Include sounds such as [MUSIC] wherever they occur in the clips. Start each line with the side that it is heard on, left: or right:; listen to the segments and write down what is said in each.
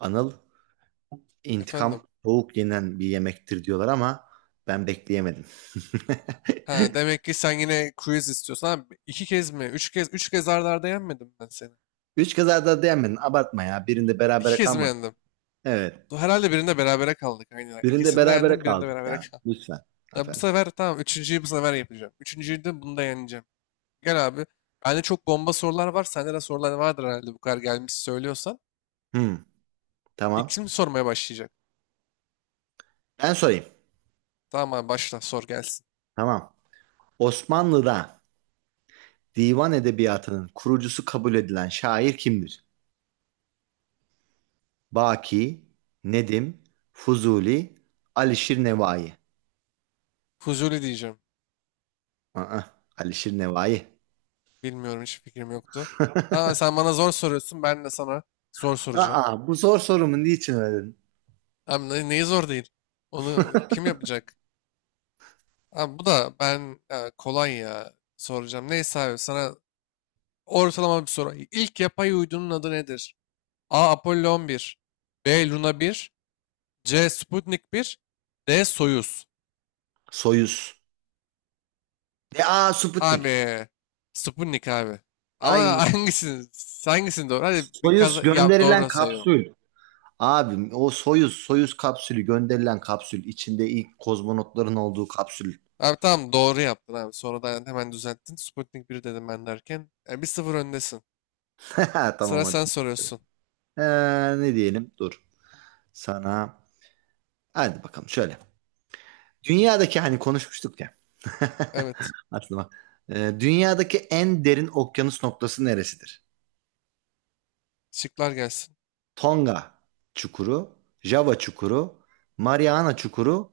right: Anıl, intikam
left: Efendim.
right: soğuk yenen bir yemektir diyorlar ama ben bekleyemedim.
left: Ha,
right: [LAUGHS]
left: demek ki sen yine quiz istiyorsun. Abi, iki kez mi? Üç kez, üç kez arda arda yenmedim ben seni.
right: Üç kazada dayanmadın. Abartma ya. Birinde
left: İki
right: berabere
left: kez mi
right: kalmadık.
left: yendim?
right: Evet.
left: Herhalde birinde berabere kaldık. Aynen.
right: Birinde
left: İkisinde
right: berabere
left: yendim, birinde
right: kaldık
left: berabere
right: ya.
left: kaldım. [LAUGHS]
right: Lütfen.
left: Ya bu
right: Efendim.
left: sefer tamam, üçüncüyü bu sefer yapacağım. Üçüncüyü de bunu da yeneceğim. Gel abi. Bende çok bomba sorular var. Sende de sorular vardır herhalde bu kadar gelmiş söylüyorsan.
right: Hmm,
left: İlk
right: tamam.
left: kim sormaya başlayacak?
right: Ben sorayım.
left: Tamam abi başla sor gelsin.
right: Tamam. Osmanlı'da divan edebiyatının kurucusu kabul edilen şair kimdir? Baki, Nedim, Fuzuli, Alişir Nevai.
left: Fuzuli diyeceğim.
right: Aa, Alişir Nevai.
left: Bilmiyorum, hiç fikrim yoktu. Ha, sen bana zor soruyorsun. Ben de sana zor soracağım.
right: Bu zor sorumu niçin öyle
left: Abi neyi zor değil? Onu kim yapacak? Abi bu da ben ya, kolay ya soracağım. Neyse abi sana ortalama bir soru. İlk yapay uydunun adı nedir? A. Apollo 11 B. Luna 1 C. Sputnik 1 D. Soyuz
right: Soyuz. Ve Sputnik.
left: Abi Sputnik abi. Ama
right: Ay
left: [LAUGHS] hangisini doğru? Hadi bir
right: Soyuz
left: kaza ya
right: gönderilen
left: doğru sayıyorum.
right: kapsül. Abim o Soyuz kapsülü gönderilen kapsül içinde ilk kozmonotların olduğu kapsül.
left: Abi tamam doğru yaptın abi. Sonradan hemen düzelttin. Sputnik 1 dedim ben derken. Yani 1-0 öndesin.
right: [LAUGHS] Tamam
left: Sıra sen
right: hadi.
left: soruyorsun.
right: Ne diyelim? Dur. Sana hadi bakalım şöyle. Dünyadaki hani konuşmuştuk ya. [LAUGHS]
left: Evet.
right: Aklıma. Dünyadaki en derin okyanus noktası neresidir?
left: Şıklar gelsin.
right: Tonga çukuru, Java çukuru, Mariana çukuru,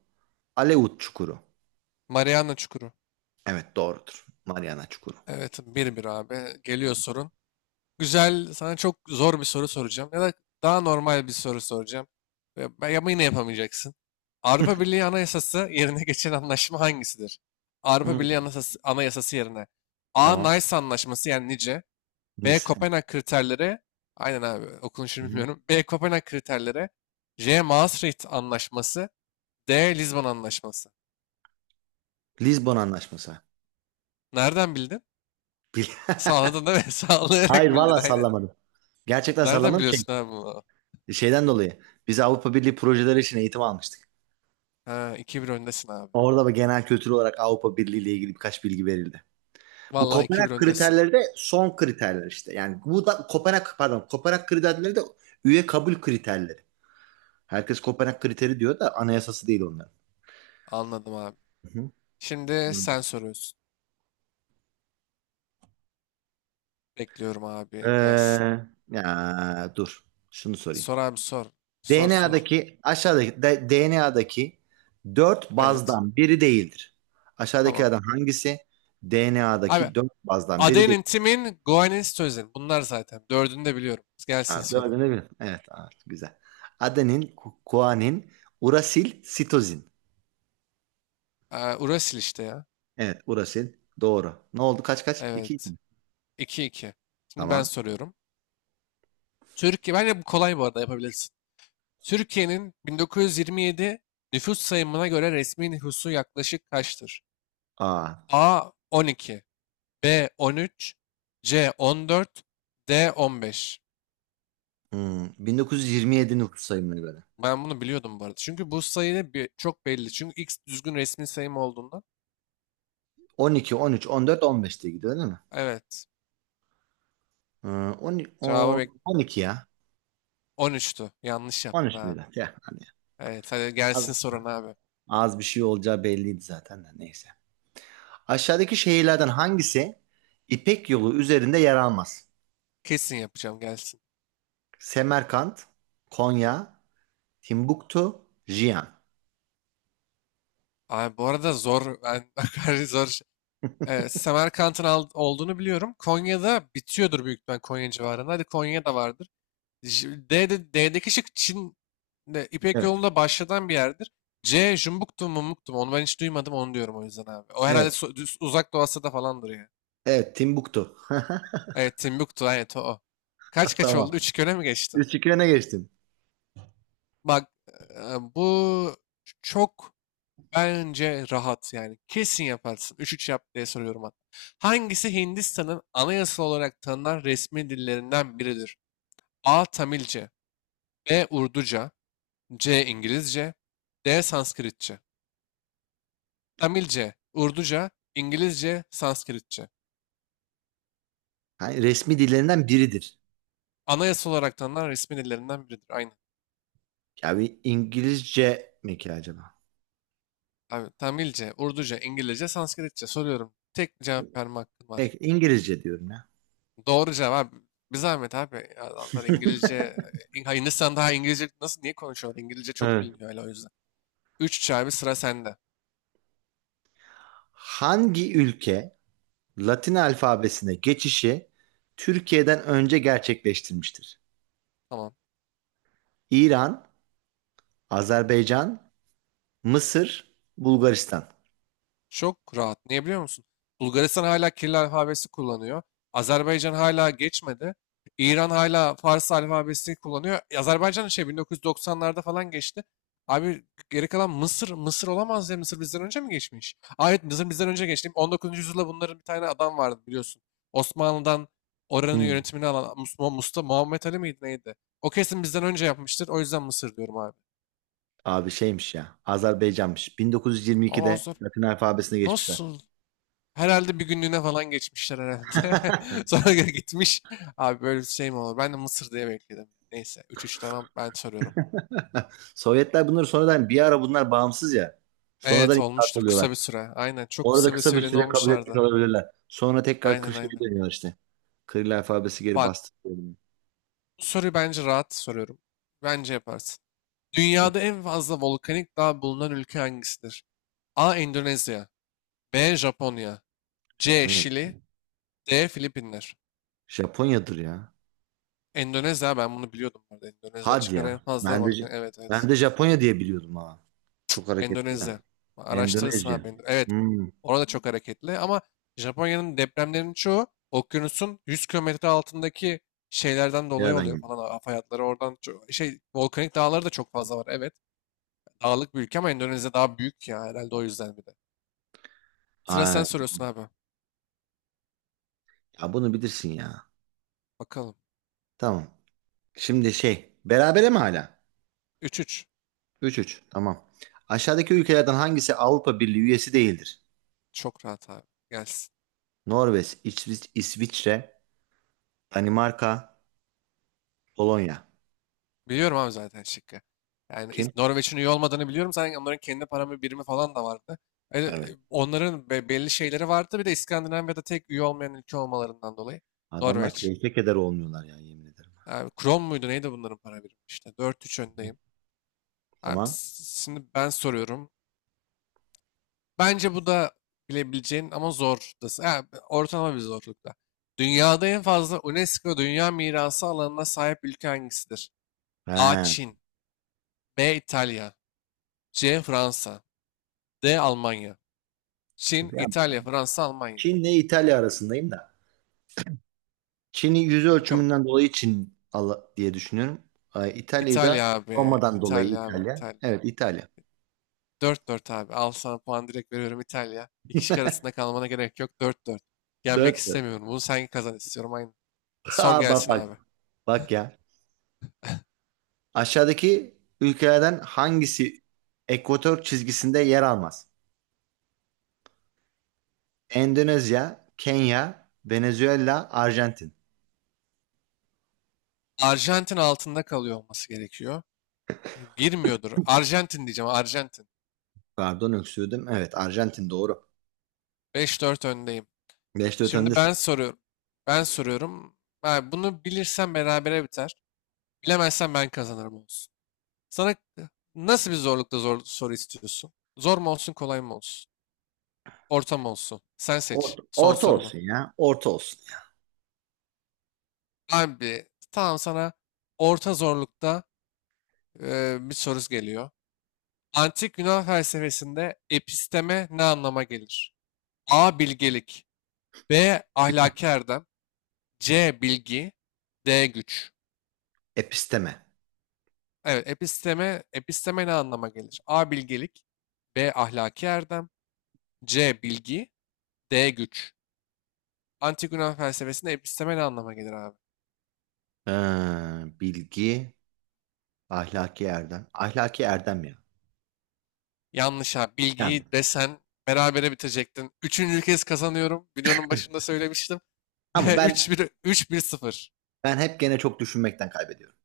right: Aleut çukuru.
left: Mariana Çukuru.
right: Evet, doğrudur. Mariana çukuru.
left: Evet, 1-1 abi. Geliyor sorun. Güzel, sana çok zor bir soru soracağım. Ya da daha normal bir soru soracağım. Ama yine yapamayacaksın. Avrupa Birliği Anayasası yerine [LAUGHS] geçen anlaşma hangisidir?
right: Hı,
left: Avrupa Birliği Anayasası yerine. A.
right: tamam.
left: Nice Anlaşması, yani nice. B.
right: Nice.
left: Kopenhag kriterleri. Aynen abi,
right: Hı
left: okunuşunu
right: hı.
left: bilmiyorum. B. Kopenhag kriterleri. C. Maastricht Anlaşması. D. Lizbon Anlaşması.
right: Lizbon Anlaşması.
left: Nereden bildin?
right: Bil-
left: Sağladın değil mi? [LAUGHS]
right: [LAUGHS]
left: Sağlayarak
right: Hayır,
left: bildin,
right: valla
left: aynen.
right: sallamadım. Gerçekten
left: Nereden
right: sallamadım. Şey,
left: biliyorsun abi bunu?
right: şeyden dolayı. Biz Avrupa Birliği projeleri için eğitim almıştık.
left: Ha, 2-1 öndesin abi.
right: Orada da genel kültür olarak Avrupa Birliği ile ilgili birkaç bilgi verildi. Bu
left: Vallahi iki
right: Kopenhag
left: bir öndesin.
right: kriterleri de son kriterler işte. Yani bu da Kopenhag, pardon, Kopenhag kriterleri de üye kabul kriterleri. Herkes Kopenhag kriteri diyor da anayasası değil onların.
left: Anladım abi.
right: Hı hı.
left: Şimdi
right: Hı.
left: sen soruyorsun. Bekliyorum
right: Ee,
left: abi. Gelsin.
right: ya dur. Şunu sorayım.
left: Sor abi sor. Sor sor.
right: DNA'daki aşağıdaki DNA'daki dört
left: Evet.
right: bazdan biri değildir.
left: Tamam.
right: Aşağıdakilerden hangisi
left: Abi
right: DNA'daki dört bazdan biri değil?
left: Aden'in timin Goen'in Stözen. Bunlar zaten. Dördünü de biliyorum. Gelsin
right: Ha,
left: soru.
right: dördünü bil. Evet, ha, güzel. Adenin, kuanin, urasil, sitozin.
left: Urasil işte ya.
right: Evet, urasil. Doğru. Ne oldu? Kaç kaç? İki. İki
left: Evet.
right: mi?
left: 2 iki. Şimdi ben
right: Tamam.
left: soruyorum. Türkiye. Bence bu kolay bu arada, yapabilirsin. Türkiye'nin 1927 nüfus sayımına göre resmi nüfusu yaklaşık kaçtır?
right: Aa,
left: A 12, B 13, C 14, D 15.
right: hmm, 1927 nüfus sayımına göre.
left: Ben bunu biliyordum bu arada. Çünkü bu sayı çok belli. Çünkü X düzgün resmi sayım olduğundan.
right: 12, 13, 14, 15 diye gidiyor değil mi?
left: Evet.
right: 10,
left: Cevabı
right: 10, 12 ya.
left: 13'tü. Yanlış yaptın
right: 13
left: abi.
right: müydü? Ya, hadi.
left: Evet hadi gelsin
right: Ya.
left: sorun abi.
right: Az bir şey olacağı belliydi zaten de neyse. Aşağıdaki şehirlerden hangisi İpek Yolu üzerinde yer almaz?
left: Kesin yapacağım, gelsin.
right: Semerkant, Konya, Timbuktu, Jiyan.
left: Abi bu arada zor. Ben [LAUGHS] zor. Şey Semerkant'ın olduğunu biliyorum. Konya'da bitiyordur büyük ihtimal, Konya civarında. Hadi Konya'da vardır. D'deki şık Çin de, İpek
right: Evet,
left: yolunda başladan bir yerdir. C Jumbuktu mu Mumuktu mu? Onu ben hiç duymadım, onu diyorum o yüzden abi. O herhalde
right: evet,
left: uzak Doğu Asya'da falandır ya.
right: evet, Timbuktu. [LAUGHS]
left: Evet Timbuktu, evet o. Kaç kaç oldu?
right: Tamam.
left: Üç 2 öne mi geçtim?
right: 3-2 öne geçtim.
left: Bak e, bu çok Bence rahat yani. Kesin yaparsın. 3-3 yap diye soruyorum hatta. Hangisi Hindistan'ın anayasal olarak tanınan resmi dillerinden biridir? A. Tamilce B. Urduca C. İngilizce D. Sanskritçe Tamilce, Urduca, İngilizce, Sanskritçe.
right: Ha, resmi dillerinden biridir.
left: Anayasal olarak tanınan resmi dillerinden biridir. Aynen.
right: Ya bir İngilizce mi ki acaba?
left: Abi, Tamilce, Urduca, İngilizce, Sanskritçe soruyorum. Tek cevap verme hakkın var.
right: Peki, İngilizce diyorum ya.
left: Doğru cevap. Bir zahmet abi. Adamlar
right: [LAUGHS]
left: İngilizce, ha, Hindistan daha İngilizce nasıl, niye konuşuyorlar? İngilizce çok
right: Evet.
left: biliniyor öyle, o yüzden. Üç 3 abi, sıra sende.
right: Hangi ülke Latin alfabesine geçişi Türkiye'den önce gerçekleştirmiştir?
left: Tamam.
right: İran, Azerbaycan, Mısır, Bulgaristan.
left: Çok rahat. Niye biliyor musun? Bulgaristan hala Kiril alfabesi kullanıyor. Azerbaycan hala geçmedi. İran hala Fars alfabesini kullanıyor. Azerbaycan şey 1990'larda falan geçti. Abi geri kalan Mısır, Mısır olamaz ya. Mısır bizden önce mi geçmiş? Aa, evet Mısır bizden önce geçti. 19. yüzyılda bunların bir tane adam vardı biliyorsun. Osmanlı'dan oranın
right: Hmm.
left: yönetimini alan Mustafa Muhammed Ali miydi neydi? O kesin bizden önce yapmıştır. O yüzden Mısır diyorum abi.
right: Abi şeymiş ya. Azerbaycanmış.
left: Ama o
right: 1922'de
left: zor.
right: Latin alfabesine geçmişler.
left: Nasıl? Herhalde bir günlüğüne falan geçmişler herhalde. [LAUGHS]
right: [LAUGHS]
left: Sonra gitmiş. Abi böyle bir şey mi olur? Ben de Mısır diye bekledim. Neyse 3-3, tamam ben soruyorum.
right: Sovyetler bunları sonradan bir ara bunlar bağımsız ya. Sonradan
left: Evet
right: inkılap
left: olmuştur
right: oluyorlar.
left: kısa bir süre. Aynen, çok
right: Orada
left: kısa bir
right: kısa bir
left: süreyle ne
right: süre kabul etmiş
left: olmuşlardı.
right: olabilirler. Sonra tekrar
left: Aynen
right: Kırşehir'e
left: aynen.
right: dönüyorlar işte. Kiril alfabesi geri
left: Bak
right: bastı.
left: bu soruyu bence rahat soruyorum. Bence yaparsın.
right: Hı,
left: Dünyada en fazla volkanik dağ bulunan ülke hangisidir? A. Endonezya B. Japonya C.
right: Japonya.
left: Şili D. Filipinler.
right: Japonya'dır ya.
left: Endonezya, ben bunu biliyordum burada. Endonezya
right: Hadi
left: çıkar en
right: ya.
left: fazla
right: Ben de,
left: volkan. Evet evet.
right: ben de Japonya diye biliyordum, ha. Çok hareketli ya.
left: Endonezya. Araştırırsın
right: Endonezya.
left: abi. Evet.
right: Hmm.
left: Orada çok hareketli ama Japonya'nın depremlerinin çoğu okyanusun 100 kilometre altındaki şeylerden dolayı
right: Nereden
left: oluyor
right: geldi?
left: falan. Hava hayatları oradan çok, şey volkanik dağları da çok fazla var. Evet. Dağlık bir ülke ama Endonezya daha büyük ya herhalde, o yüzden bir de. Sıra sen soruyorsun abi.
right: Ya bunu bilirsin ya.
left: Bakalım.
right: Tamam. Şimdi şey, berabere mi hala?
left: 3-3.
right: 3-3. Tamam. Aşağıdaki ülkelerden hangisi Avrupa Birliği üyesi değildir?
left: Çok rahat abi. Gelsin.
right: Norveç, İsviçre, Danimarka, Polonya.
left: Biliyorum abi zaten şıkkı. Yani
right: Kim?
left: Norveç'in üye olmadığını biliyorum. Zaten onların kendi para birimi falan da vardı. E, e,
right: Evet.
left: onların belli şeyleri vardı. Bir de İskandinavya'da tek üye olmayan ülke olmalarından dolayı.
right: Adamlar
left: Norveç.
right: keyfe keder olmuyorlar ya, yemin ederim.
left: Yani Kron muydu neydi bunların para birimi işte. 4-3 öndeyim. Abi,
right: Tamam.
left: şimdi ben soruyorum. Bence bu da bilebileceğin ama zor. Ha, ortalama bir zorlukta. Dünyada en fazla UNESCO Dünya Mirası alanına sahip ülke hangisidir? A.
right: He.
left: Çin B. İtalya C. Fransa D. Almanya Çin,
right: Ya,
left: İtalya, Fransa, Almanya.
right: Çin'le İtalya arasındayım da. Çin'i yüz
left: Bakalım.
right: ölçümünden dolayı diye düşünüyorum. Ay, İtalya'yı da
left: İtalya abi.
right: Roma'dan dolayı
left: İtalya abi.
right: İtalya.
left: İtalya.
right: Evet, İtalya.
left: 4-4 abi. Al sana puan direkt veriyorum, İtalya. İki şık arasında kalmana gerek yok. Dört. 4 Yenmek
right: Dört. [LAUGHS]
left: istemiyorum. Bunu sen kazan istiyorum. Aynı. Sor
right: Bak
left: gelsin
right: bak.
left: abi.
right: Bak ya. Aşağıdaki ülkelerden hangisi ekvator çizgisinde yer almaz? Endonezya, Kenya, Venezuela, Arjantin.
left: Arjantin altında kalıyor olması gerekiyor. Girmiyordur. Arjantin diyeceğim. Arjantin.
right: Pardon, öksürdüm. Evet, Arjantin doğru.
left: 5-4 öndeyim.
right: Beşte
left: Şimdi
right: ötendesin.
left: ben soruyorum. Ben soruyorum. Ha, bunu bilirsen berabere biter. Bilemezsen ben kazanırım, olsun. Sana nasıl bir zorlukta zor soru istiyorsun? Zor mu olsun, kolay mı olsun? Orta mı olsun? Sen seç
right: Orta,
left: son
right: orta
left: sorunu.
right: olsun ya. Orta olsun. Ya.
left: Abi tamam, sana orta zorlukta bir soru geliyor. Antik Yunan felsefesinde episteme ne anlama gelir? A. Bilgelik B. Ahlaki erdem C. Bilgi D. Güç
right: Episteme.
left: Evet episteme ne anlama gelir? A. Bilgelik B. Ahlaki erdem C. Bilgi D. Güç Antik Yunan felsefesinde episteme ne anlama gelir abi?
right: Ee, bilgi, ahlaki erdem. Ahlaki erdem ya.
left: Yanlış abi.
right: Yani.
left: Bilgiyi desen berabere bitirecektin. Üçüncü kez kazanıyorum. Videonun başında söylemiştim.
right: Ama
left: [LAUGHS] Üç
right: ben
left: bir üç bir sıfır.
right: ben hep gene çok düşünmekten kaybediyorum.